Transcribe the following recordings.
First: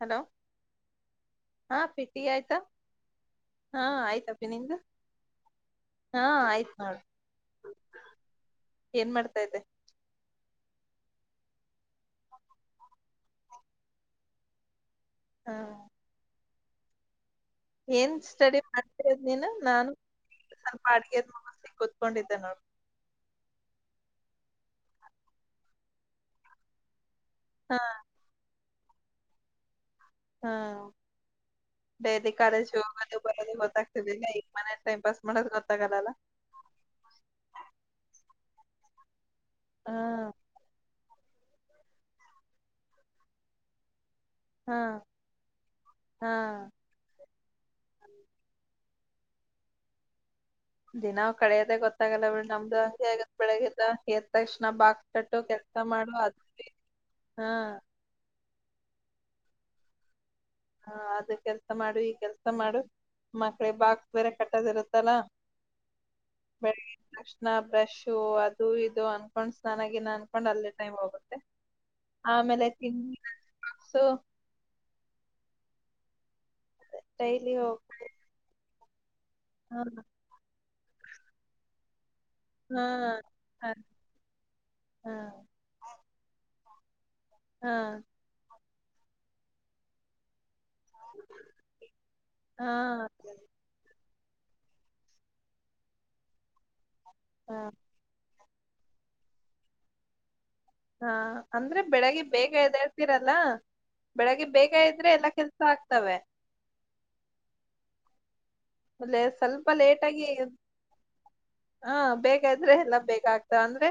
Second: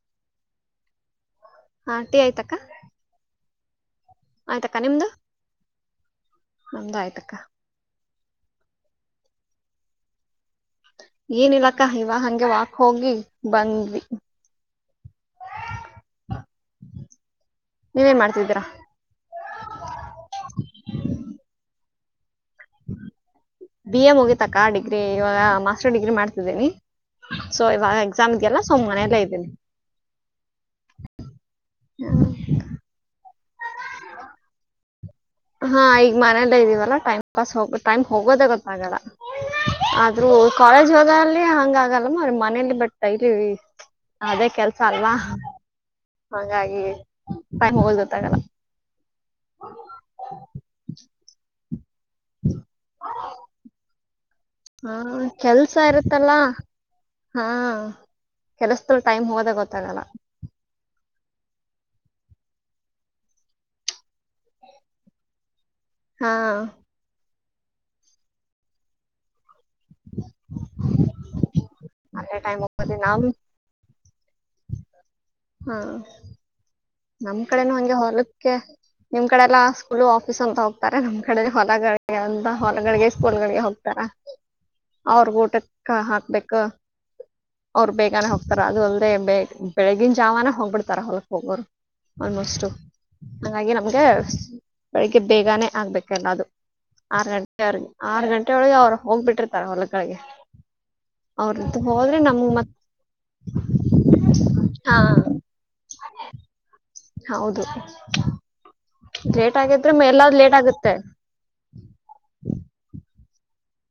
Hello ಹಾ ಟೀ ಪಿಟಿ ಆಯ್ತಕ್ಕ ಆಯ್ತಾ ಹಾ ಆಯ್ತ. ನಿ ಆಯ್ತಕ್ಕ ನಿಮ್ದು ಹಾ ಆಯ್ತ್ು ನಮ್ದು ನೋಡು. ಆಯ್ತಕ್ಕ ಏನ್ ಮಾಡ್ತಾ ಇತೆ. ಏನಿಲ್ಲಕ್ಕ ಇವ ಹಂಗೆ ವಾಕ್ ಹೋಗಿ ಬಂದ್ವಿ. ಹಾ- ಏನ್ ನೀವೇನ್ ಸ್ಟಡಿ ಮಾಡ್ತಿದ್ದೀರಾ ಮಾಡ್ತತಿರಾದ್ ನೀನು ನಾನು [inaudible] ಸ್ವಲ್ಪ ಅಡ್ಗೆದ್ [unintelligible] ಕುತ್ಕೊಂಡಿದೆ ನೋಡ್. [unintelligible] ಬಿ ಎ ಮುಗಿತಕ್ಕ ಡಿಗ್ರಿ ಇವಾಗ ಮಾಸ್ಟರ್ ಡಿಗ್ರಿ ಮಾಡ್ತಿದ್ದೀನಿ ಸೊ ಹಾ ಇವಾಗ. ಸುಮ್ ಇಡಿಯಲ್ಲ ಸೊ ಮನೇಲೆ ಇದಿನಿ. ಹಾ ಬೇದಿ ಕಾಲೇಜು ಹೋಗೋದು ಬರೋದು ಗೊತ್ತಗ್ತಿರ್ಲ್. ಮನೆಲ್ ಟೈಂಪಾಸ್ ಮಾಡದ್. ಹಾ ಈಗ್ ಮನೆಲ್ಲೆ ಇದ್ದೀವಲ್ಲಾ ಟೈಮ್. ಪಾಸ್ ಹೋಗ ಟೈಮ್ ಹೋಗೋದೇ ಗೊತ್ತಾಗಲ್ಲ ಹಾ ಆದ್ರೂ. ಕಾಲೇಜ್ ಹೋಗಾಲ್ಲಿ ಹಂಗ ಆಗಲ್ಲ ಮನೇಲಿ ಬಟ್ ಡೈಲಿ ಅದೇ ಕೆಲ್ಸ ಹಾ ಅಲ್ವಾ. ಹಾ ಅಂಗಾಗಿ ಟೈಮ್ ಹೋಗದ್ ಗೋತ್ತಾಗಲ್ಲ. ದಿನ ಕಳೆಯೋದೇ ಗೊತ್ತ. [unintelligible] ನಮ್ದ್ ಅಂಗೇ ಆಗದ್ ಬೆಳ್ಳಗೆ ಎದಾ ಎದ್ ತಕ್ಷಣ ಹಾ ಬಾಕ್ಸ್ ಕಟ್ಟು ಕೆಲ್ಸ ಕೆಲಸ ಮಾಡು ಇರುತ್ತಲ್ಲ ಅದ ಮಾಡು. ಹಾ- ಕೆಲಸದೊಳ್ ಟೈಮ್ ಹೋಗೋದೆ ಗೊತ್ತಾಗಲ್ಲ. ಹಾ ಅದು ಕೆಲ್ಸ ಮಾಡು ಈ ಕೆಲ್ಸ ಮಾಡು. ಮಕ್ಳಗ್ ಬಾಕ್ಸ್ ಬೇರೆ ಕಟ್ಟದ ಇರುತ್ತಲ್ಲ. ಹಾ [unintelligible] ತಕ್ಷಣ ಬ್ರಷು ಅದು ಇದು ಅನ್ಕೊಂಡ್ ಸ್ನಾನ ಗೀನ ಅನ್ಕೊಂಡ್ ಅಲ್ಲೇ ಟೈಮ್ ಹೋಗುತ್ತೆ. ಅದೇ ಟೈಮ್ ಆಮೇಲೆ ತೀ. ಹೋಗೋದು ನಮ್ [unintelligible] ಹಾ ನಮ್ ಡೈಲಿ ಕಡೆನು ಹೋಗ್ತ ಹಂಗೆ ಹೊಲಕ್ಕೆ ನಿಮ್ ಕಡೆಲ್ಲಾ ಹಾ ಸ್ಕೂಲ್. [unintelligible] ಹೋಗ್ತಾರೆ ನಮ್ಮ್ ಕಡೆ ಹೊಲಗಳಿಗೆ ಎಲ್ಲಾ. ಹಾ ಹೊಲ್ಗಳಿಗ್ಗೆ ಸ್ಕೂಲ್ಗಳಿಗೆ ಹಾ ಹೋಗ್ತಾರ ಅವ್ರು ಊಟಕ್ಕ ಹಾಕ್ಬೇಕು. ಹಾ ಅವ್ರು ಬೇಗಾನಾ ಹೋಗ್ತಾರ ಅದು ಅಲ್ಲದೆೇ ಬೆಳಗಿನ್ ಬೆಳ್ಳಗಿನ ಜಾವಾನ ಹೋಗ್ಬಿಡ್ತಾರ ಹೊಲಕ್ ಹೋಗೋರು. ಆಲ್ಮೋಸ್ಟ್ ಹಾ ಹಂಗಾಗಿ ನಮ್ಗೆ ಬೆಳಿಗ್ಗೆ ಬೇಗಾನೆ ಆಗ್ಬೇಕೆಲ್ಲಾದು. ಆರ್ ಹಾ ಗಂಟೆ ಆರ್ ಆರ್ಗಂಟೆ ಒಳಗೆ ಅವ್ರು ಹೋಗ್ಬಿಟ್ಟಿರ್ತಾರೆ ಹೊಲಗಳಿಗೆ. ಹಾ ಅವ್ರದ್ದು ಅಂದ್ರೆ ಹೋದ್ರೆ ಬೆಳಗ್ಗೆ ನಮ್ಗ್ ಬೇಗ ಮತ್ ಎದಳ್ತಿರಲ್ಲ ಬೆಳಗ್ಗೆ ಬೇಗ ಹಾ ಇದ್ರೆ ಎಲ್ಲಾ ಕೆಲ್ಸ. ಆಕ್ತವೇ. ಹೌದು. ವಲೆ ಲೇಟ್ ಸ್ವಲ್ಪ ಆಗಿದ್ರೆ ಲೇಟಗಿ. ಎಲ್ಲಾದ್ ಲೇಟ್ ಆಗುತ್ತೆ ಹಾ ಬೇಗೆದ್ರೆ ಎಲ್ಲ ಬೇಗ ಆಗ್ತಾವ ಅಂದ್ರೆ.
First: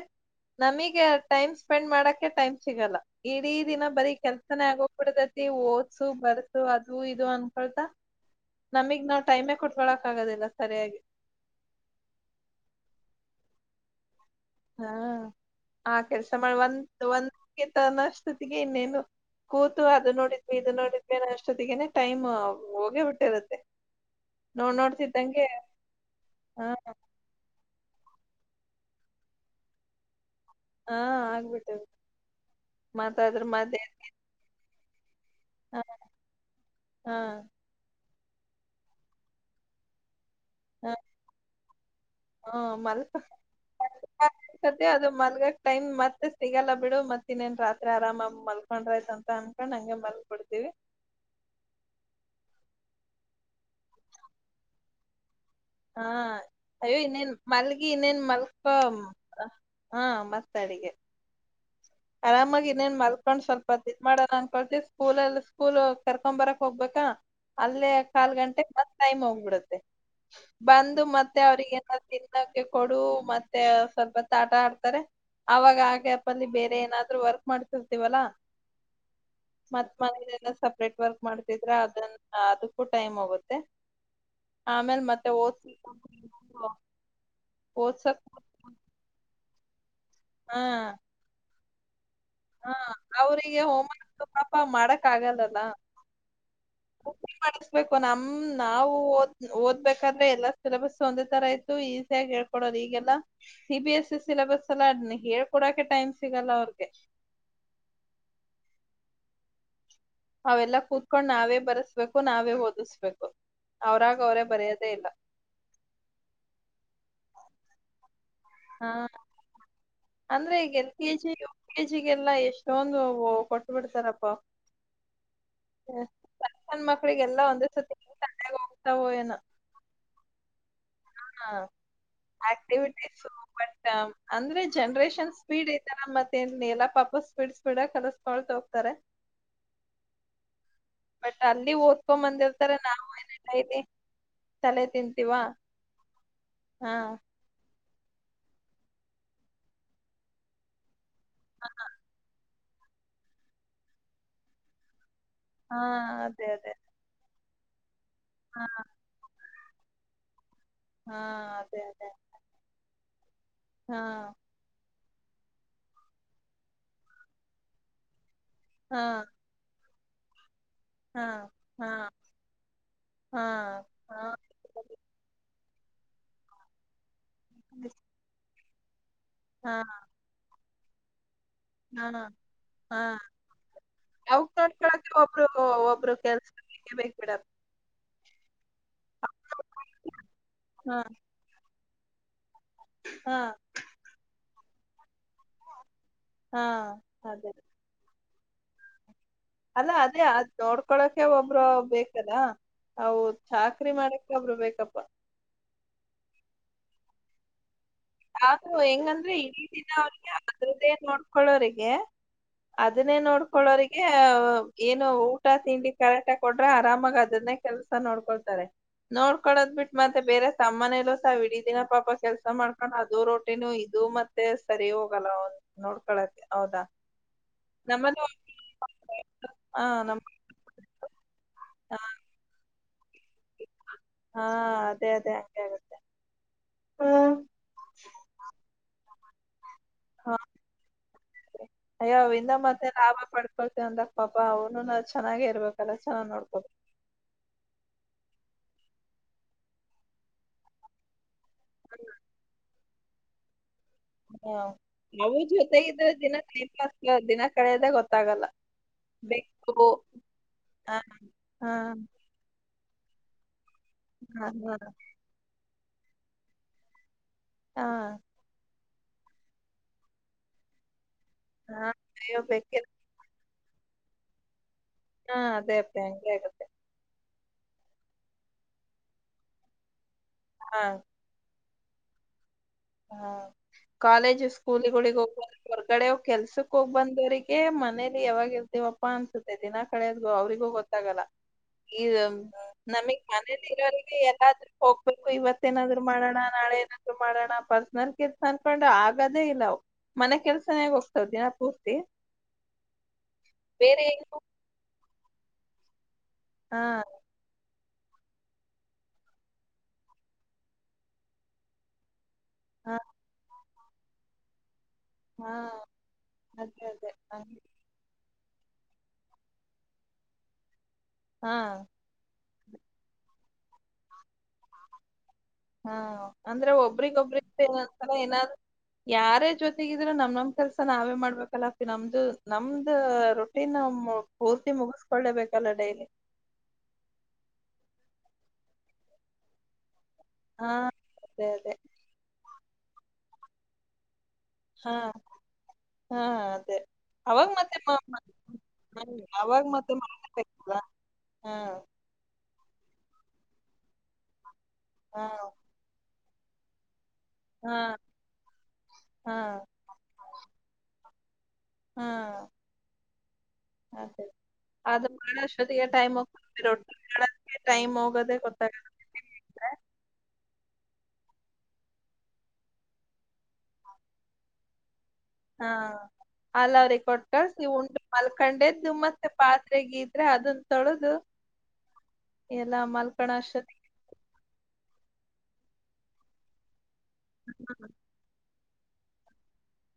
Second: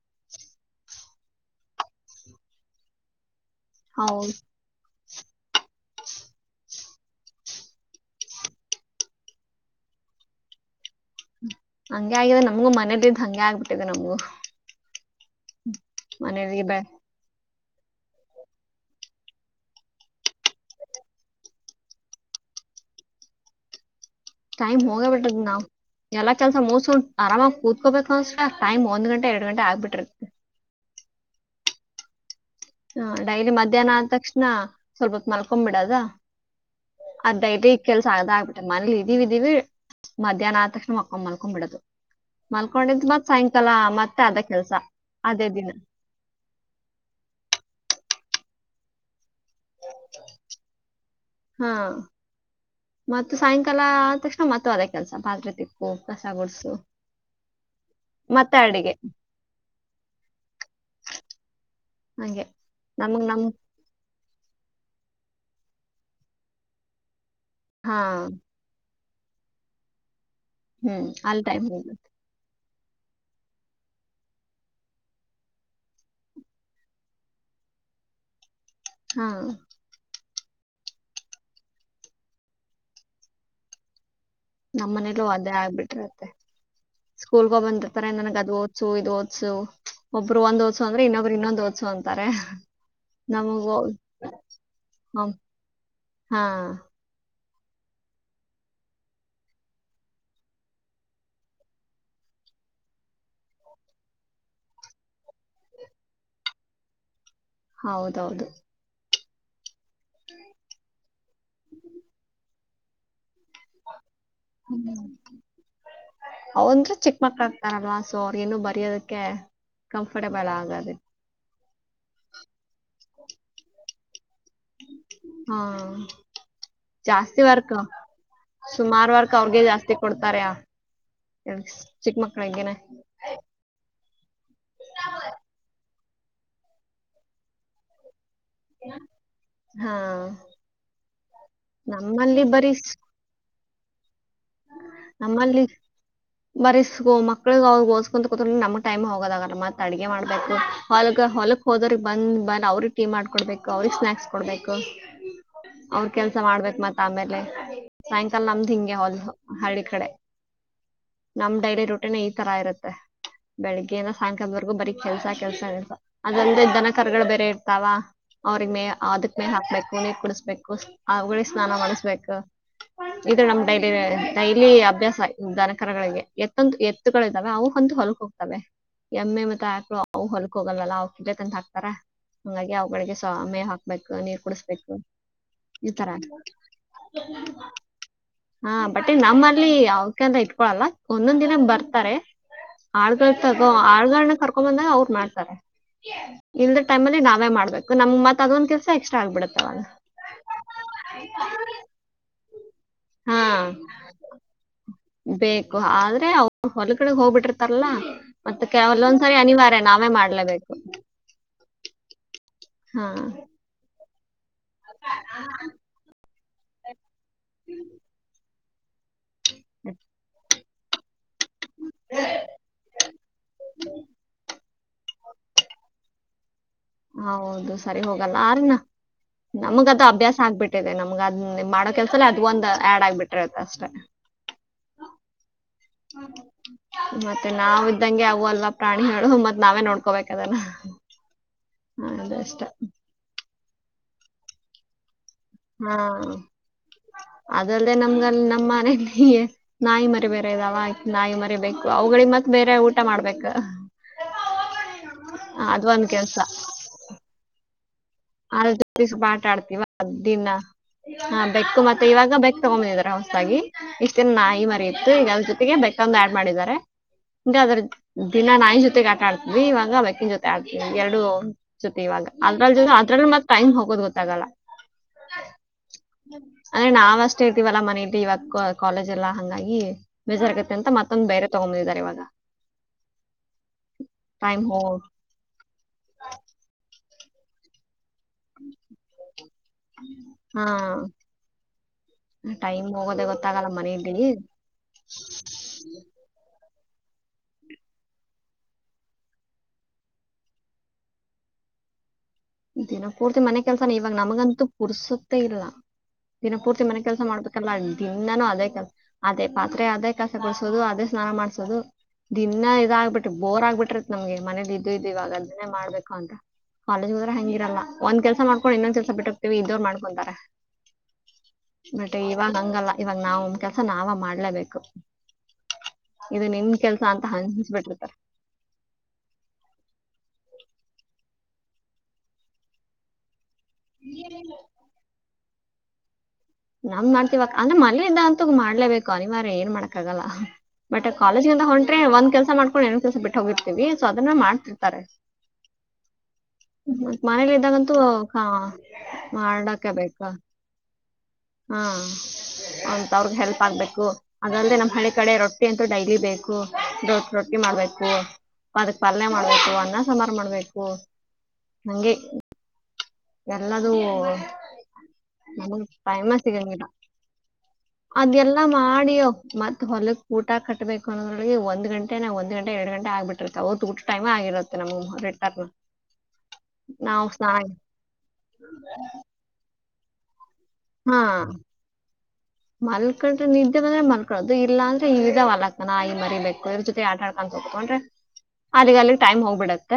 ನಮಿಗೆ ಟೈಮ್ ಸ್ಪೆಂಡ್ ಮಾಡಕೆ ಟೈಮ್ ಸಿಗಲ್ಲ ಇಡೀ ದಿನ ಬರೀ ಹೌದು ಕೆಲ್ಸನೇ ಆಗೋ. ಬುಡತೈತಿ ಓದ್ಸು ಬರ್ಸು ಅದ ಇದು ಅನ್ಕೊಳ್ತಾ ನಮಿಗ್ ನಾವ್ ಟೈಮೇ ಕೊಡ್. ಕೊಳಕ್ ಆಗೋದಿಲ್ಲ ಸರಿಯಾಗಿ. ಹಂಗೆ ಆಗ್ಯಾವೆ ನಮಗ ಮನೆ ಬಿದ್ ಹಂಗೆ ಆಗ್ಬಿಟ್ಟಿದೆ ನಮಗೂ. ಹಾ ಆ ಕೆಲ್ಸ ಮಾಡ ಮನೇಲಿ ಬೆ ಒಂದ ಒಂದಗೆ ತನ್ನಷ್ಟ್ತತಿಗೆ ಇನ್ನೇನು. ಕೂತು ಅದು ನೋಡಿದ್ವಿ ಇದು ನೋಡಿದ್ವಿ ಅನ್ನೊಷ್ಟೊತ್ತಿಗೆನೆ ಟೈಮ್ ಹೋಗೇ ಬಿಟ್ಟಿರುತ್ತೆ. ನೋಡ್ ಟೈಮ್ ಹೋಗ ಬಿಟದ್ ನೋಡ್ತಿದ್ದಂಗೆ ನಾವ್ ಎಲ್ಲಾ ಕೆಲ್ಸ ಹಾ ಮೋಸ್. ಆರಾಮಾಗಿ ಕೂತ್ಕೋಬೇಕು ಅನ್ಸ್ ಟೈಮ್ ಒಂದ್ ಗಂಟ ಎರಡು ಗಂಟೆ ಆಗ್ಬಿಟರ್ತ. ಹಾ ಆಗ್ಬಿಟ್ಟದ್. ಹ ಡೈಲಿ ಮಧ್ಯಾಹ್ನ ಆದ್ ತಕ್ಷ್ಣ ಸ್ವಲ್ಪ್ ಹೊತ್ ಹಾ ಮಲ್ಕೊಮ್ಬಿಡದ ಹಾ ಅದ್ ಡೈಲಿ. ಕೆಲ್ಸ ಆಗದಾ ಆಗ್ಬಿಟ್ಟೆ ಮನೇಲಿ ಇದೀವಿ ಇದೀವಿ ಮಧ್ಯಾಹ್ನ ಆದ್ ತಕ್ಷ್ಣ ಮಕ್ಕೊ ಮಲ್ಕೊಂಬಿಡದ್ ಬಿಡೋದು. ಹ ಮಲ್ಕಾ ಮತ್ತೆ ಅದೇ [unintelligible] ಕೆಲ್ಸ [unintelligible] ಅದು ಅದೇ ಮಲ್ಗಕ್ ದಿನ ಟೈಮ್ ಮತ್. [unintelligible] ಸಿಗಲ್ಲ ಬಿಡು ಮತ್ ಇನ್ನೇನ್ ರಾತ್ರಿ ಆರಾಮಾ ಮಲ್ಕೊಂಡ್ರಾಯ್ತ ಆಯ್ತ್ ಅಂತ ಅನ್ಕೊಂಡ್ ಮಲ್ಗ್ ಬಿಡ್ತಿವಿ. ಹಾ ಮತ್ ಸಾಯಂಕಾಲ ಅದ್ ತಕ್ಷಣ ಮತ್ತ ಅದ ಕೆಲ್ಸ ಪಾತ್ರೆ. [unintelligible] ಹಾ ಗುಡ್ಸು ಅಯ್ಯೋ ಇನ್ನೇನ್ ಮಲ್ಗಿ ಇನ್ನೇನ್ ಮತ್ತೆ ಮಲ್ಕೊ. ಅಡಿಗೆ ಹಾ ಮತ್ತ ಅಡಿಗೆ. ಹಂಗೆ ಆರಾಮಾಗಿ ಇನ್ನೇನ್ ನಮಗ್ ಮಲ್ಕೊಂಡ್ ನಮ್ ಸ್ವಲ್. ತ್ತು ಇದು ಮಾಡ್ಬೇಕು ಅನ್ಕೊತವಿ ಸ್ಕೂಲ್ ಎಲ್ಲ ಸ್ಕೂಲ್ ಕರ್ಕೊಮ್ ಬರಕ್ ಹೋಗ್ಬೇಕಾ. ಅಲ್ಲೇ ಹಾ ಕಾಲ್ ಗಂಟೆಗ್ ಮತ್ ಟೈಮ್ ಹೋಗ್ಬಿಡುತ್ತೆ ಬಂದು ಹ್ಮ್ ಮತ್ತೆ ಅಲ್ಲಿ ಟೈಮ್ ಅವ್ರಿಗೆ ಏನ ಹೋಗುತ್ತೆ ತಿನ್. ತಿನ್ನಕ್ಕೆ ಕೊಡು ಮತ್ತೆ ಸ್ವಲ್ಪೊತ್ ಆಟ ಆಡ್ತಾರೆ ಅವಾಗ ಆ ಗ್ಯಾಪಲ್ಲಿ ಬೇರೆ ಏನ್. ಏನಾದ್ರೂ ವರ್ಕ್ ಮಾಡ್ತಿರ್ತೀವಲ್ಲಾ. ಹಾ. ಮತ್ ಮನಲ್ಲ ಸಪ್ರೇಟ್ ವರ್ಕ್ ಮಾಡ್ತಿದ್ರಾ ಅದನ್ನ ಅದಕ್ಕೂ ಟೈಮ್ ಹೋಗುತ್ತೆ. ನಮ್ಮ್ ಆಮೇಲ್ ಮತ್ತೆ ಓದ್. [unintelligible] ಸ್ಕೂಲ್ಗೋ ಹೋಗಿ ಬಂದಿರ್ತಾರೆ ನನಗೆ ಅದ್ ಓದ್ಸು ಇದು ಓದ್ಸು. ಒಬ್ರು ಹ ಒಂದೊದ್ಸು ಅಂದ್ರೆ ಇನ್ನೊಬ್ರು ಇನ್ನೊಂದ್ ಓದ್ಸು ಅಂತಾರೆ. ಹ ಅವ್ರಿಗೆ ನಮ್ಗೊ ಹೋಮ್ವರ್ಕ್ ಪಾಪ ಮಾಡಕ್ ಹ ಆಗಲ್ಲಲ್ಲ ಹಾ. ಮಾಡ್ಸಬೇಕು ನಮ್ ನಾವು ಓದ್ ಓದ್ಬೇಕಾದ್ರೆ ಎಲ್ಲಾ ಸಿಲೆಬಸ್ ಒಂದೆ ತರ ಇತ್ತು ಈಸಿ ಆಗ್ ಹೇಳ್. ಕೊಡೊದ್ ಈಗೆಲ್ಲಾ C B S C syllabus ಎಲ್ಲ ಅನ ಹೇಳ್ಕೊಡಕೆ ಟೈಮ್ ಸಿಗಲ್ಲ ಅವ್ರ್ಗೆ ಹೌದ ಹೌದು. ಅವೆಲ್ಲ ಕೂತ್ಕೊಂಡ್ ನಾವೇ ಬರಸ್ಬೇಕು ನಾವೇ ಓದುಸ್ಬೇಕು ಅವ್ರಾಗ ಅವರೇ. ಹ್ಮ ಅವಂದ ಚಿಕ್ಕ ಮಕ್ಳಾಗ್ತಾರಲ್ವಾ ಸೋ ಇನ್ನು ಬರೆಯೋದಕ್ಕೆ ಹಾ ಕಂಫರ್ಟಬಲ್ ಅಂದ್ರೆ ಈಗ ಎಲ್ ಆಗಾದ ಕೆ ಕೆ ಜಿಗೆಲ್ಲಾ ಎಷ್ಟೊಂದು ಕೊಟ್ಟ ಬಿಡ್ತಾರಪ್ಪಾ. ಹಾ ಸಣ್ ಸಣ್ ಜಾಸ್ತಿ ಮಕ್ಕ್ಳಿಗೆಲ್ಲಾ ಒಂದೇ ವರ್ಕ್ ಸತಿ. ತಲೆಗ್ ಹೋಗ್ತಾವೋ ಸುಮಾರ್ ವರ್ಕ್ ಏನೋ ಅವ್ರ್ಗೆ ಜಾಸ್ತಿ ಕೊಡ್ತಾರೆ ಚಿಕ್ಕ ಮಕ್ಳಿಗೆನೆ. ಶ [inaudible] ಅಂದ್ರೆ ಜನ್ರೇಷನ್ ಸ್ಪೀಡ್ ಇತಾರ ಮತ್ತೆನ್ ನೇಲಾಪಾಪ ಸ್ಪೀಡ್ ಸ್ಪೀಡಾಗ್ ಕಲಸ್ಕೊಳ್ತೊ. ತರೆ ಹಾ ಬಟ್ ಅಲ್ಲಿ ನಮ್ಮಲ್ಲಿ ಬರೀ ಓದ್ಕೊಂಬಂದಿರ್ತಾರೆ ನಾವು [unintelligible] ಏನಲ್ಲ ಇಲ್ಲಿ ಚಲ ನಮ್ಮಲ್ಲಿ ಬರಿಸ್ ಓ ಮ ಮಕ್ಳಿಗ್ ಅವ್ಗ್ ಓದ್ಸ್ಕೊಂತಾ ಕುಂತ್ರ ನಮ್ಗ್ ಟೈಮ್ ಹೋಗಾದಾಗಲ್ಲ ಮತ್ ಅಡ್ಗೆ ಮಾಡ್ಬೇಕು. ಹೊಲ್ಗ ಹೊಲಕ್ ಹಾ ಹೋದ್ರ ಬಂದ್ ಬಂದ ಅವ್ರಿಗೆ ಟೀ ಮಾಡ್ಕೊಡ್ಬೇಕ ಅವ್ರಿಗ್ ಸ್ನಾಕ್ಸ್ ಕೊಡ್ಬೇಕ. ಹಾ ಅವ್ರ ಕೆಲ್ಸ ಅದೇ ಅದೇ ಮಾಡ್ಬೇಕ್ ಮತ್ ಆಮ್ಯಾಲಿ ಸಾಯಂಕಾಲ ಹಾ ನಮ್ದ್ ಹಿಂಗೆ ಹೊಲ್ ಹಳ್ಳಿ ಕಡೆ. ಹಾ ನಮ್ ಅದೇ ಡೈಲಿ ಅದೇ ರುಟೀನೆ ಈ ತರ ಇರುತ್ತೆ ಹಾ ಬೆಳಿಗ್ಗೆಯಿಂದ ಸಾಯಂಕಾಲದ್ವರ್ಗೂ ಬರಿ ಕೆಲ್ಸ ಕೆಲ್ಸ ಅದಂದೆ ದನ ಕರ್ಗಳು ಬೇರೆ ಇರ್ತಾವ ಅವ್ರಿಗ್ ಮೇ ಹಾ ಅದಕ್. ಮೆ ಹಾಕ್ಬೇಕು ನೀರು ಕುಡಸಬೇಕು. ಹಾ ಅವಳೇ ಸ್ನಾನ ಹಾ ಮಾಡಿಸ್ಬೇಕ ಇದು ಹಾ ನಮ್ ಡೈಲಿ. ಡೈಲಿ ಅಭ್ಯಾಸ ದನಕರಗಳಿಗೆ. ಎತ್ತಂತ ಎತ್ತುಗಳಿದ್ದಾವೆ ಅವು ಅಂತೂ ಹೊಲ್ಕ್ ಹೋಗತಾವೇ. ಎಮ್ಮೆ ಮತ್ತ ಹಾ ಆಕಳ ಅವು ಒಲಕ್ಕ್ ಹೋಗಲಲ್ಲ ಆವ್ಕ್ ತಂದ್ ಆಕ್ತಿನಿ. ತರ ಹಾ ಹಾ ಹಂಗಾಗಿ ಹಾ ಅವುಗಳಿಗೆ ಸ ಮೇವ ಹಾಕ್ಬೇಕ ನೀರ್ ಅವಕ್ ಕುಡಸ್ಬೇಕು ನೋಡ್ಕೊಳಕ್ಕೆ ಒಬ್ರು ಈತರ. ಒಬ್ರು [inaudible] ಕೆಲ್ಸಕ್ಕೆ ಬೇಕ್ ಬಿಡಪ್ಪ ಹಾ ಬಟ್ ನಮ್ಮಲ್ಲಿ ಯಾಕ ಅಂತ ಇಟ್ಕೊಳಲ್ಲ ಹಾ ಒಂದೊಂದ್ ದಿನ ಬರ್ತಾರೆ. ಆಳಗಳ ಹಾ ತಗೋ ಆಳಗಳನ್ ಕರ್ಕೊ ಬಂದಾಗ ಅವ್ರ ಮಾಡ್ತಾರೆ. ಹಾ ಇಲ್ದ ಟೈಮಲ್ಲಿ ನಾವ ಅದೇ ಮಾಡಬೇಕ ನಮ್ತ್ ಅದೊಂದ ಕೆಲಸ ಎಕ್ಸ್ಟ್ರ ಆಗ್ಬಿಡತ್ತ. ಅಲ್ಲ ಅದೇ ಅದ್ ನೋಡ್ಕೊಳಕೆ ಒಬ್ರು ಬೇಕಲ್ ಅವ್ರ ಹಾ ಚಾಕ್ರರಿ ಮಾಡಕ್. ಕ್ಯಾಮೆರಾ ಬೇಕಪ್ಪಾ. ಬೇಕು ಆದ್ರೆ ಅವ ಹೊಲಗಡೆ ಹೋಗ್ಬಿಟ್ಟಿರ್ತಾರಲ್ಲ. ಮತ್ತೆ ಆದ್ರೂ ಹೆಂಗಂದ್ರೆ ಕೆಲವೊಂದ್ಸರಿ ಇಡೀ ಅನಿವಾರ್ಯ ದಿನ ನಾವೇ ಅವ್ರಿಗೆ ಮಾಡ್ಲೇಬೇಕು ಅದ್ರದ್ದೇ ನೋಡ್. ಕಳೋರಿಗೆ ಹಾ ಅದನ್ನೇ ನೋಡ್ಕೊಳ್ಳೋರಿಗೆ ಏನು ಊಟ ತಿಂಡಿ. ಕರೆಕ್ಟಾಗ್ ಕೊಡ್ರೆ ಆರಾಮಾಗ್ ಅದನ್ನೇ ಕೆಲ್ಸ ನೋಡ್ಕೊಳ್ತಾರೆ ನೋಡ್ಕೊಳದ್ ಬಿಟ್ ಮತ್ತೆ ಬೇರೆ. ತಮ್ಮನೇಲೂ ತಾವ್ ಇಡೀದಿನ ಪಾಪ ಕೆಲ್ಸ ಮಾಡ್ಕೊಂಡ್ ಅದು ರೋಟಿನೂ ಇದು ಮತ್ತೆ. ಸರಿ ಹೋಗಲ್ಲಾ ಅವ್ರ್ ನೋಡ್ಕೊಳಕ್ಕೆ ಹೌದಾ. ಹೌದು ಸರಿ ನಮ್ಮಲ್ಲಿ ಹೋಗಲ್ಲ ಆರನ ಹಾ ನಮಗದ್ ನಮ್ಮ ಅಭ್ಯಾಸ ಆಗ್ಬಿಟ್. ಷ್ಟೆನ್ ನಮ್ಗ ಅದ್ ಮಾಡೋ ಹಾ ಕೆಲ್ಸ್ದ್ಲ್ಅದು ಒಂದು ಆ್ಯಡ್ ಆಗ್ಬಿಟ್ಟಿರುತ್ತೆ ಅಷ್ಟೇ. ಹಾ ಅದೇ ಅದೇ ಹಾಗೆ ಹಾಗತ್ ಮತ್ತೆ ನಾವ ಇದ್ದಂಗೆ ಅವು ಅಲ್ವಾಪ್ರಾಣಿಗಳು ಮತ್ತ್ ಹಾ ನಾವೇನೋಡ್ಕೋಬೆಕದನ್ನಾ. ಅಯ್ಯೋ ವಿಂದ ಮತ್ತೆ ಲಾಭ ಪಡ್ಕೊಳ್ತೇವ ಅಂದಕ್ ಪಾಪ ಅವನುನು ಚೆನ್ನಾಗೇ ಇರ್ಬೇಕ್. ಹ್ಮಾ ಅದಲ್ದೆ ನಮ್ಗಲ್ ನಮ್ಮ ಮನಲಿ ನಾಯಿ ಮರಿ ಬೇರೆ ಇದಾವ ನಾಯಿ ಮ. ಬೇಕೆ ಬೇಕು ಅವುಗಳಿಗೆ ಮತ್ ಬೇರೆ ಊಟ ಮಾಡ್ಬೇಕ. ಹಾ ನಾವ ಅದು ಒಂದ್ ಜೊತೆಗಿದ್ರೆ ದಿನ ಕೆಲ್ಸ ಟೈಮ್ ಪಾಸ್ ಆಗಿ ದಿನ ಕಳೆದಗೊತ್ತ. ಅದರ ಜೋತೆ ಸ್ವಲ್ಪ ಆಟಾ ಆಡ್ತಿವಾ ದಿನ ಹಾ ಹ ಹಾ ಬೆಕ್ಕು ಮತ್ತೆ ಇವಾಗ ಬೆಕ್ಕ್. ತಗೊ ಬಂದಿದ್ದಾರೆ ಹೊಸದಾಗಿ ಇಸ್ಟ್ ದಿನ ಹಾ ನಾಯಿ ಮರಿ ಇತ್ತು ಈಗ ಅದ್ರ ಜೊತೆಗೆ ಬೆಕ್ಕೊಂದ ಯಾಡ್ ಮಾಡಿದ್ದಾರೆ ಹಿಂಗ ಅದ್ರ ಹಾ ದಿನ ನಾಯಿ ಜೊತೆಗೆ ಆಟಾ ಆಡ್ತಿದ್ವಿ ಇವಾಗ ಬೆಕ್ಕಿನ ಜೊತೆ ಆಡ್ತೀವಿ ಎರಡು ಹಾ ಅನಸ್ತು ಇವಾಗ ಅಯ್ಯೋ ಅದ್ರಲ್ ಜೊ ಬೆಕ್ಕಿನ ಅದ್ರಲ್ಲಿ ಮತ್ ಟೈಮ್ ಹೋಗೋದು ಗೊತ್ತಾಗಲ್ಲ ಹಾ ಅದೇ ಅಪ್ಪಿ ಅಂಗೇ ಅದ ಅಂದ್ರೆ ನಾವ್ ಅಷ್ಟೇ ಇರ್ತಿವಲ್ಲಾ ಮನೆಲಿ ಇವಾಗ ಕಾಲೇಜ್ ಎಲ್ಲಾ ಹಂಗಾಗಿ ಬೇಜಾರ್ಗತ್ತೆ ಹಾ ಅಂತ ಮತ್ತೊಂದ್ ಬೇರೆ [unintelligible] ತಗೊಂಡ್ಬಂದಿದ್ದಾರೆ ಇವಾಗ ಹಾ ಕಾಲೇಜು, ಟೈಮ್ ಹೋ ಸ್ಕೂಲ್ಗಳಿಗ ಹೋಗವಾಗ ಹೊರ್ಗಡೆ ಕೆಲ್ಸಕ್ಕ ಹೋಗ್ ಬಂದವರಿಗೆ ಮನೇಲಿ ಯಾವಾಗ ಇರ್ತವಪ್ಪಾ ಅನ್ಸುತ್ತೆ ದಿನಾ ಕಳೆದ್ಗು ಹಾ ಅವ್ರರಿಗೂ ಗೊತ್ತಾಗಲ್ಲ ಇದು ಟೈಮ್ ನಮಗ್ ಹೋಗೋದೇ ಮನೇಲಿ ಗೊತ್ತಾಗಲ್ಲ ಇರೋರಿಗೆ ಮನೇಲಿ ಎಲ್ಲಾದ್ರೂ ಹೋಗ್ಬೇಕು ಇವತ್ತು ಮತ್ತ ಏನಾದ್ರು ಮಾಡೋಣ ನಾಳೆ ಏನಾದ್ರು ಮಾಡೋಣ ಪರ್ಸನಲ್ ಕೆಲ್ಸ ಅನ್ಕೊಂಡ್ ಆಗದೇ ಇಲ್ಲ ಅವು ಮನೆ ಕೆಲ್ಸನೇ ಹೋಗ್ತಾವ ದಿನ ಪೂರ್ತಿ ದಿನಪೂರ್ತಿ ಮನೆ ಕೆಲ್ಸಾನೇ ಬೇರೆ ಇವಾಗ ಏನು ನಮಗಂತೂ ಪುರ್ಸುತ್ತೆ ಇಲ್ಲ ದಿನಪೂರ್ತಿ ಹಾ ಮನೆ ಕೆಲ್ಸ ಮಾಡ್ಬೇಕ್ [inaudible] ದಿನ್ನಾನು ಅದೇ ಕೆಲಸ ಅದೇ ಪಾತ್ರೆ, ಅದೇ ಕಸಗು ಡಸೋದು ಅದೇ ಸ್ನಾನ ಮಾಡ್ಸೋದು ದಿನ್ನ ಹಾ ಇದಾಗಗ್ಬಿಟ ಬೋರ್ ಆಗ್ಬಿಟ್ರಿತೆ ನಮ್ಗೆ ಈ ಮನೆಲಿ ಅದು ಇದು ಇವಾಗ ಹಾ ಅದನ್ನೇ ಮಾಡ್ಬೇಕು ಅಂತ ಅದೇ ಅದೇ ಕಾಲೇಜ್ ಹೋದ್ರ ಹಂಗೆ ಹಂಗಿರಲ ಒಂದ್ ಕೆಲ್ಸ ಮಾಡಕೊಂಡು ಇನ್ನೊಂದ ಕೆಲ್ಸ ಬಿಟ್ಟೋಗ್ತೀವಿ ಇದ್ದೋರು ಮಾಡ್ಕೊಂತಾರೆ ಹಾ ಬಟ್ ಇವಾಗ ಅಂಗಲ್ಲ ಇವಾಗ ನಾವ್ ಕೆಲ್ಸ ನಾವ ಮಾಡ್ಲೇಬೇಕು ಹಾ ಇದು ನಿಮ್ ಅಂದ್ರೆ ಕೆಲ್ಸ ಒಬ್ರಿಗ್ ಅಂತ ಒಬ್ರ ಹಂಚ್ಬಿಟ್ಟಿರ್ತಾರ [inaudible] ಏನಾದ್ರು ಯಾರೇ ಜೊತೆಗಿದ್ರರು ನಮ್ ನಮ್ ಕೆಲ್ಸ ನಾವೇ ಮಾಡ್ಬೇಕಲ್ಲ ಅಪಿ ನಮ್ದು ನಮ್ದ ರೊಟ್ಟಿ ಪೂರ್ತಿ ಮುಗಿಸ್ಕೊಳ್ಳೇಬೇಕಲ್ಲ ಡೈಲಿ ನಮ್ದ್ ಮಾಡ್ತಿವ ಅಕ್ಕಾ ಅಂದ್ರ ಮನೆಂದ ಅಂತೂ ಮಾಡ್ಲೇಬೇಕು ಅನಿವಾರ್ಯ ಏನು ಮಾಡಕ್ ಆಗಲ್ಲ ಹಾ ಬಟ್ ಅದೇ ಕಾಲೇಜಗಿಂತ ಅದೇ ಹೊಂಟ್ರೆ ಒಂದ್ ಕೆಲ್ಸ ಮಾಡಕೊಂಡು ಇನ್ನೊಂದ್ ಕೆಲ್ಸ ಬಿಟ್ಟ ಹೋಗಿರ್ತಿವಿ ಸೊ ಅದನ್ನ ಹಾ ಮಾಡ್ ಹಾ ಅದೇ [unintelligible] ಮತ್ ಅವಾಗ ಮನೇಲಿ ಮತ್ತೆ ಇದ್ದಾಗಂತೂ ಮ- ಹಾ ಮಾಡಕ ಬೇಕಾ ಹ ಹಾ ಅಂತ ಅವ್ರಗ್ ಹೆಲ್ಪ್ ಆಗ್ಬೇಕು ಹಾಂಗದ್ರೆ ನಮ್ ಹಳ್ಳಿ ಹಾ ಕಡೆ ರೊಟ್ಟಿ ಅಂತೂ ಡೈಲಿ ಬೇಕು ರೋಟ್ ರೊಟ್ಟಿ ಹಾ ಮಾಡ್ಬೇಕು ಅದಕ್ ಪಲ್ಯ ಹಾ ಮಾಡ್ಬೇಕು ಅನ್ನ ಸಾಂಬಾರ್ ಮಾಡ್ಬೇಕು ಹಾ ಎಲ್ಲದೂ ಅದೇ ಅದ್ ನಮ್ಗ ಮಾಡಷ್ಟೊತ್ತಿಗೆ ಟೈಂ ಹೋಗ್ತೇತಿ ಸಿಗಂಗಿಲ್ಲ ರೊಟ್ಟಿ ಮಾಡಕ್ಕೆ ಅದ ಹೋಗೋದೇ ಎಲ್ಲಾ ಗೊತ್ತಾಗಲ್ಲ ಮಾಡಿಯೋ ಮತ್ ಹೊಲಕ್ ಊಟ ಕಟ್ಟಬೇಕು ಅನ್ನೋರಳ ಒಂದು ಗಂಟೆ ನಾ ಒಂದ್ ಗಂಟರ ಎರಡ್ ಗಂಟೆ ಆಗ್ಬಿಟ್ಟಿರ್ತೆ ಅವ ಊಟ ಟೈಮ್ ಆಗಿರತ್ತೆ [unintelligible] ಹಾ ಅಲ್ಲ ಅವ್ರಿಗೆ ಕೊಟ್ ನಾವ್ ಕಳ್ಸ ನೀ ಸ್ನಾನ ಉಂಡು ಮಲ್ಕೊಂಡೇದ್ದು ಮತ್ತೆ ಪಾತ್ರೆಗೀ ಇದ್ರೆ ಅದನ್ ತೊಳ್ದು ಹಾ ಎಲ್ಲಾ ಮಲ್ಕಣ ಮಲ್ಕಟ್ರೆ ಅಷ್ಟೊತ್ತಿಗೆ ನಿದ್ದೆ ಅಂದ್ರೆ ಮಲ್ ಅದು ಇಲ್ಲಾಂದ್ರೆ ಈದವಲಕ್ಕ ನಾಯಿ ಮರಿಬೆಕ್ಕು ಇದ್ರ ಜೊತೆ ಆಟ ಆಡ್ಕೊಂಡ ಕೂತಗೊಂಡ್ರೆ ಅಲ್ಲಿಗ್ ಅಲ್ಲಿಗ್ ಟೈಮ್ ಹೋಗ್ಬಿಡತ್ತ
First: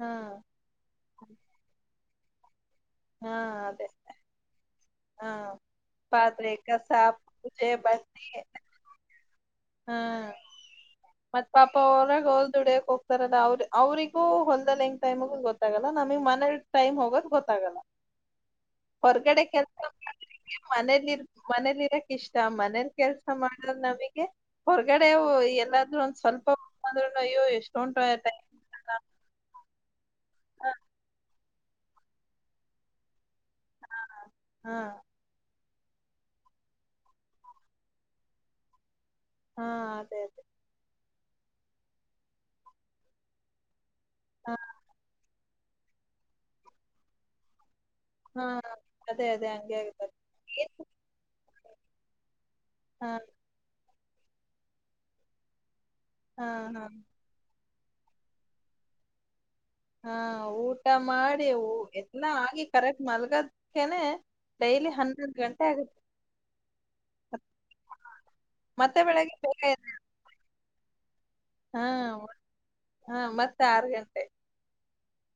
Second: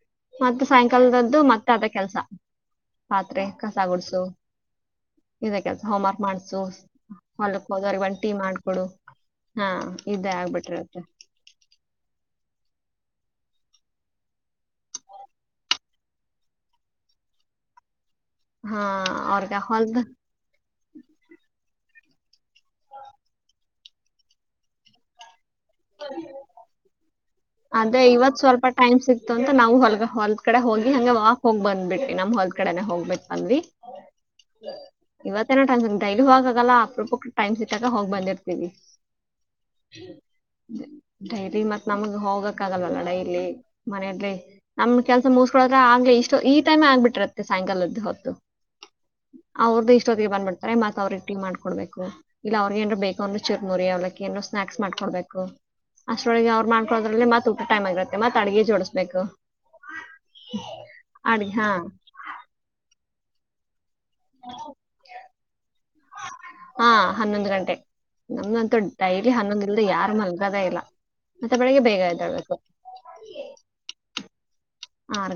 ಹಾ ಮತ್ತ ಸಾಯಂಕಾಲದದ್ದು ಮತ್ತೆ ಅದ ಕೆಲ್ಸ ಹಾ ಪಾತ್ರೆ ಕಸ ಅದೇ ಗುಡ್ಸು ಹಾ ಇದ ಕೆಲ್ಸ ಹೋಮ್ ವರ್ಕ್ ಪಾತ್ರೆ ಮಾಡ್ಸು ಕಸ ಹೊಲಕ್ ಪೂಜೆ ಹೋದವ್ರಿಗೆ ಒನ ಬಟ್ಟಿ ಟಿ ಮಾಡಕೊಡು ಹಾ ಇದೇ ಆಗ್ಬಿಟ್ರತ್ತೆ ಮತ್ ಪಾಪ ಹೊರಗ ಅವ್ರ ದುಡಿಯಕ್ ಹೋಗ್ತಾರಲ ಅವ್ರ ಅವ್ರಿಗೂ ಹೊಲ್ದದಲ್ಲಿ ಹೆಂಗ್ ಟೈಮ ಹೋಗುತ್ತ ಗೊತ್ತಾಗಲ್ಲ ನಮಗ್ ಮನೆಲಿ ಟೈಮ್ ಹೋಗೋದ ಗೊತ್ತಾಗಲ್ಲ [inaudible] ಹೊರಗಡೆ ಅವ್ರಗ ಕೆಲಸ ಹೊಲ್ದ [inaudible] ಮನೇಲಿರ್ ಮನೇಲಿ ಇರಕ್ ಇಷ್ಟ ಮನೇಲಿ ಕೆಲ್ಸ ಮಾಡರ್ ನಮಗೆ ಹೊರಗಡೆವು ಎಲ್ಲಾದ್ರೂ ಒಂದ್ ಸ್ವಲ್ಪ ಹೂಗ್ಬದ್ರುನು ಅಯ್ಯೋ ಎಷ್ಟೊಂದ್ ಅದೇ ಇವತ್ ಟೈಮ್ ಸ್ವಲ್ಪ ಟೈಮ್ ಸಿಕ್ತು ಅಂತ ನಾವು ಹೊಲ್ಗ ಹೊಲ್ ಕಡೆ ಹೋಗಿ ಹಂಗ ಹೋಗ್ ಬಂದ್ಬಿಟ್ರಿ ನಮ್ ಹೊಲ್ ಕಡೆನೆ ಹೋಗ್ಬ ಬಂದ್ವಿ. ಹಾ ಇವತ್ತೇ ಏನೋ ಟ್ಯಾನ್ ಡೈಲಿ ಹೋಗಾಗಲ್ಲ ಅಪರೂಪಕ ಟೈಮ್ ಸಿಗ್ಗಾದಾಗ ಹೋಗಿ ಬಂದಿರ್ತೀವಿ. ಹಾ ಅದೇ ಅದೇ. ಡೈಲಿ ಮತ್ತ್ ನಮ್ಗೆ ಹೋಗಕ್ ಆಗಲ್ವಲ್ಲ ಡೈಲಿ ಮನಲಿ ಹಾ ನಮ್ ಕೆಲ್ಸ ಮುಸ್ಕೋಳ್ಗಗ್ ಇಷ್ಟ ಈಟೈಮ ಆಗ್ಬಿಟ್ಟಿರುತ್ತೆ ಸಾಯಂಕಾಲದ ಹೊ ಹಾ ಅದೇ ಅದೇ ಹಂಗೆ ಅವ್ರ್ದು ಆಗತ್ತಲ್ಲ ಇಷ್ಟೊತ್ತಿಗೆ ಬಂದ್ಬಿಡ್ತಾರೆ ಮತ್ ಅವ್ರ ಟೀ ಮಾಡ್ಕೊಡ್ಬೇಕು ಇಲ್ಲ ಅವ್ರಗ ಏನ್ರು ಹಾ ಬೇಕ್ರ ಚಿರ್ಮುರಿ ಅವ್ಲಕ್ಕಿ ನೋ ಸ್ನಾಕ್ಸ್ ಮಾಡ್ಕೊಡ್ಬೇಕು. ಹಾ ಅಷ್ಟ್ರೊಳಗೆ ಅವ್ರ್ ಹಾ ಮಾಡಕೊದ್ರಲ್ಲಿ ಮತ್ತ್ ಊಟ ಟೈಮ್ ಆಗಿರತ್ತೆ ಮತ್ ಅಡ್ಗೆ ಜೋಡಿಸ್ಬೇಕು. ಹಾ ಊಟ ಮಾಡಿ ಅಡ್ಗೆ ಹಾ ಎತ್ನ ಆಗಿ ಕರೆಕ್ಟ್ ಮಲ್ಗದ್ ಕನೆ ಡೈಲಿ ಹನ್ನೊಂದು ಗಂಟೆ ಆಗುತ್ತೆ. ಹಾ ಹನ್ನೊಂದು ಗಂಟೆ ನಮ್ದಂತೂ ಮತ್ತೆ ಡೈಲಿ ಬೆಳಗ್ಗೆ ಬೇಗ ಹನ್ನೊಂದು ಇಲ್ದ ಎದ್ದೆ ಯಾರು ಮಲ್ಗದೇ ಇಲ್ಲ. ಮತ್ತೆ ಬೆಳಗ್ಗೆ ಹಾ ಬೇಗ ಎದಳ್ಬೇಕು. ಹಾ ಮತ್ತೆ ಆರ್ ಗಂಟೆ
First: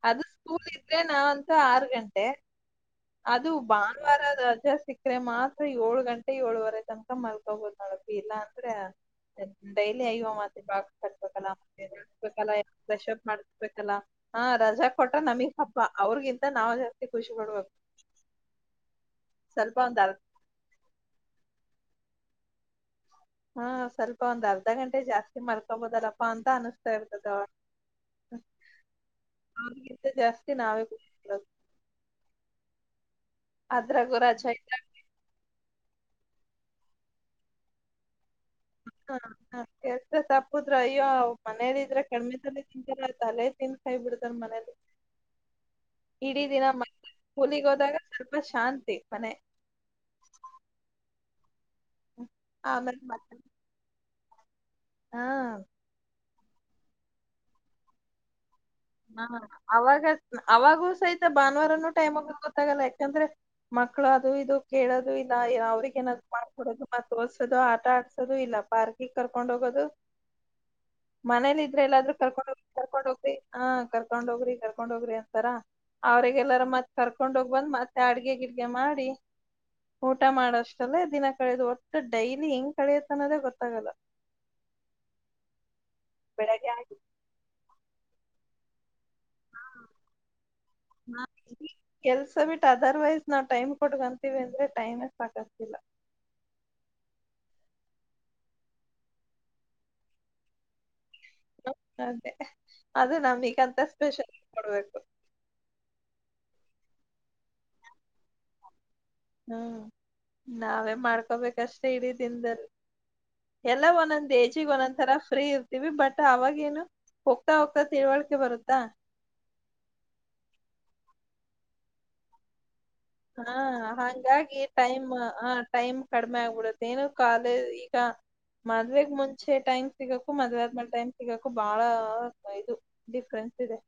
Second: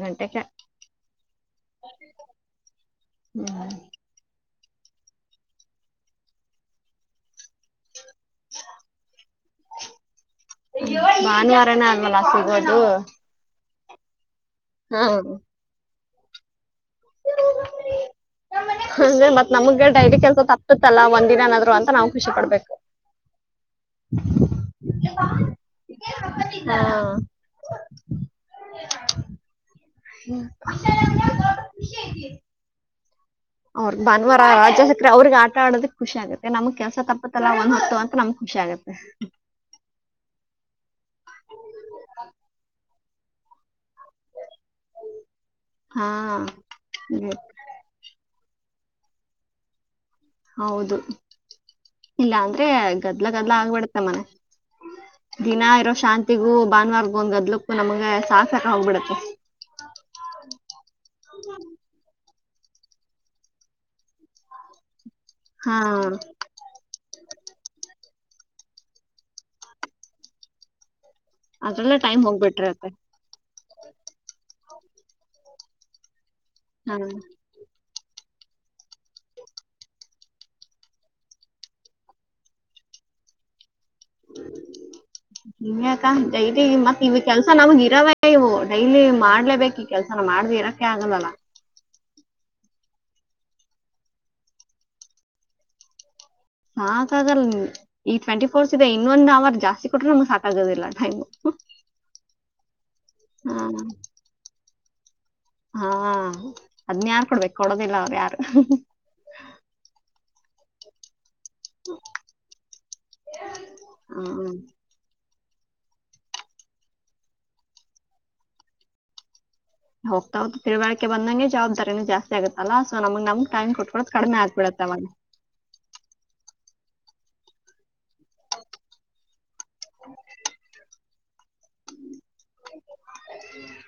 ಅದು ಸ್ಕೂಲ್ ಇದ್ರೆ ನಾನಾಂತೂ ಆರು ಗಂಟೆ. ಅದು ಹ್ಮ್ ಭಾನುವಾರ ರಜಾ ಸಿಕ್ಕ್ರೆ ಮಾತ್ರ ಏಳು ಗಂಟೆ ಏಳುವರೆ ತನಕ ಮಲ್ಕೊ ಬೋದು ನಾನು. ಇಲ್ಲಾ ಅಂದ್ರ ಡೈಲಿ ಅಯ್ಯೋ ಮಾತ್ತ ಬಾ ಭಾನುವಾರನ ಅಲ್ವಲ್ಲ ಕಲ್ಪಕಲ್ಲ ಸಿಗೋದು ಪ್ರೆಶಪ್ ಮಾಡ್ ಹಬೇಕಲ್ಲ ಹಾ ರಜಾ ಕೊಟ್ರೆ ಹಾ ನಮಗ್ ಹಬ್ಬ ಅವ್ರಿಗಿಂತ ನಾವು ಜಾಸ್ತಿ ಖುಷಿ ಪಡಡ್ಬೇಕು. ಅಂದ್ರೆ ಮತ್ ನಮಗ್ಗೆ ಒಂದ್ ಅರ್ಧ ಡೈರಿ ಕೆಲ್ಸ ತಪ್ಪ ಕೊಟ್ರಲ್ಲ ಒಂದಿನ ನಾದ್ರು ಅಂತ ನಾವು ಖುಷಿ ಪಡ್ಬೇಕು. ಹಾ ಸ್ವಲ್ಪ ಒಂದ್ ಅರ್ಧ ಗಂಟೆ ಜಾಸ್ತಿ ಮಲ್ಕೊಬೊದಲ್ಲಪ್ಪಾ ಅಂತ ಹಾ ಅನಿಸ್ತಾ ಇರ್ತದ ಅವ ಹ ಹಾಗೆ. [unintelligible] [inaudible] ಅವ್ರ ಅದ್ರಾಗೂ ಭಾನುವಾರ ರಜಾ ಇದ್ರೆ ರಾಜ ಸಿಕ್ರೆ ಅವ್ರಿಗೆ ಆಟ ಆಡೋದಕ್ಖುಷಿಗತ್ತೆ ನಮ್ಗ್ ಕೆಲಸ ತಪ್ಪತ್ತಲ್ಲಾ ಒಂದ್ ಹತ್ತು ಅಂತ ನಮ್ ಹ ಕೆಲ್ಸ ತಪ್ಪುದ್ರ ಅಯ್ಯೋ ಮನೇಲಿ ಇದ್ರೆ ಕಮ್ಮಿ ತಲೆ ತಿಂತಾರ ಆ ತಲೆ ನಿಂತ್ ಕಾಯ್ ಬಿಡ್ತಾನ ಮನೇಲಿ ಹಾ ಇಡೀ ದಿನ ಮ ಹ್ಮ್. ಕೂಲಿಗ್ ಹೋದಾಗ ಸ್ವಲ್ಪ ಶಾಂತಿ ಮನೆ. ಹೌದು ಇಲ್ಲ ಅಂದ್ರೆ ಆಮೇಲೆ ಗದ್ಲ ಮತ್ತೆ ಗದ್ಲ ಆಗ್ಬಿಡತ್ತೆ ಮನೆ. ಹಾ ದಿನ ಇರೋ ಶಾಂತಿಗೂ ಭಾನುವಾರಗು ಒಂದ್ ಗದ್ಲಕ್ಕು ನಮ್ಗ ಸಾಕ್ ಸಾಕ್ ಹೋಗ್ಬಿಡೆ ಹಾ ಅವಾಗ ಅವಾಗೂ ಸಹಿತ ಭಾನುವಾರ ನ ಟೈಮ ಗೊತ್ತಾಗಲ್ಲ ಯಾಕಂದ್ರೆ ಮಕ್ಳು ಅದು ಇದು ಕೇಳೋದು ಇ ಹಾ ಅವ್ರಗ ಏನಾದ್ ಕೊಡದು ಮತ್ತ ಓದಸೋದು ಆಟ ಆಡ್ಸೋದು ಇಲ್ಲ ಪಾರ್ಕಗ್ ಕರ್ಕೊಂಡ್ ಹೋಗೋದು. ಮನೇಲಿ ಇದ್ರೆ ಅದ್ರಲ್ಲೇ ಎಲ್ಲಾದ್ರೂ ಟೈಮ್ ಕರ್ಕೊಂಡ್ೋಗಿ ಹೋಗ್ಬಿಟ್ಟಿರತ್ತೆ ಕರ್ಕೊಂಡ್ ಹೋಗ್ರಿ ಹಾ ಕರ್ಕೊಂಡ್ ಹೋಗ್ರಿ ಕರ್ಕೊಂಡ್ ಹೋಗ್ರಿ ಅಂತಾರ ಅವ್ರಗೆ ಎಲ್ಲಾರ ಮತ್ ಹಾ ಕರ್ಕೊಂಡ್ ಹೋಗ್ರಿ ಬಂದ್ ಮತ್ತೆ ಅಡ್ಗೆ ಗಿಡ್ಗೆ ಮಾಡಿ ಊಟ ಮಾಡಷ್ಟಲ್ಲ ದಿನ ಕಳಿಯೋದು ಒಟ್ಟು ಡೈಲಿ ಹೆಂಗ್ ಕಳಿಯುತ್ತ ಅನ್ನೋದೇ ಗೊತ್ತಾಗಲ್ಲ. ಇ ಚದೆ ಬೆಳಗ್ಗೆ ಆಗಿ ಮತ್ತ [unintelligible] ಕೆಲ್ಸ ನಮಗ್ ಇರವೇ ಇವು ಡೈಲಿ ಮಾಡ್ಲೇಬೇಕು ಈ ಕೆಲ್ಸ ಮಾಡ್ದ ಇರಕ್ಕೆ ಹಾ, ಆಗದಲ್ಲ. ಈ ಕೆಲ್ಸ ಬಿಟ್ ಅದರ್ವೈಸ್ ನಾವ್ ಟೈಮ್ ಕೊಡ್ಂತೀವಿ ಅಂದ್ರೆ ಟೈಮ್ ಸಾಕತಿಲ್ಲ. ಸಾಕಾಗಲ್ಲ ಈ ಟ್ವೆಂಟಿ ಫೋರ್ಸ್ ಇದೆ ಇನ್ನೊಂದ್ ಅವರ್ ಜಾಸ್ತಿ ಕೊಟ್ರೆ ನಮ್ಗೆ ಸಾಕಾಗೋದಿಲ್ಲ ಟೈಮ್. ಹ ಅದೇ ಅದು ಹ ನಮೀಗಂತ ಸ್ಪೆಷಲ್ ಕೊಡ್ಬೇಕು. ಹಾ ಅದ್ನ್ ಯಾರ್ ಕೊಡ್ಬೇಕ್ ಕೊಡೋದಿಲ್ಲ ಅವ್ರು ಯಾರು. ಹ್ಮ್ ನಾವೇ ಮಾಡ್ಕೋಬೇಕು. ಕಷ್ಟ ಇಡೀ ದಿನ್ದದಲ್ಲಿ ಎಲ್ಲ ಒಂದೊಂದ್ ಹ್ಮ್ ಏಜಿಗೆ ಒಂದೊಂದ್ ತರ ಫ್ರೀ ಇರ್ತೀವಿ ಬಟ್ ಅವಾಗ ಏನು ಹೋಗ್ತಾ ಹೋಗ್ತಾ ತಿಳಿವಳಿಕೆ ಬರುತ್ತಾ. ಹೋಗ್ತಾ ಹೋಗ್ತಾ ತಿಳಿಕೆ ಬಂದಂಗೆ ಜವಾಬ್ದಾರೀನು ಜಾಸ್ [unintelligible] ಆಗತ್ತಲ್ಲಾ ಸೋ ನಮಗ್ ನಮ್ ಟೈಮ್ ಕೊಟ್ಕೊಳ್ಳೋದು ಕಡಿಮೆ ಆಗ್ಬಿಡುತ್ತೆ ಅವಾಗ. ಹ ಟೈಮ್ ಕಡಿಮೆ ಆಗ್ಬಿಡುತ್ತೆ ಏನು ಕಾಲೇ ಈಗ ಮದ್ವೆಗ್ ಮುಂ [unintelligible] ಚೆ ಟೈಮ್ ಸಿಗಕು ಮದ್ವೇ ಆದ್ಮೇಲೆ ಟೈಮ್ ಸಿಗಕು ಬಹಳ ಇದು ಡಿಫ್ರೆನ್ಸ್ ಇದೆ.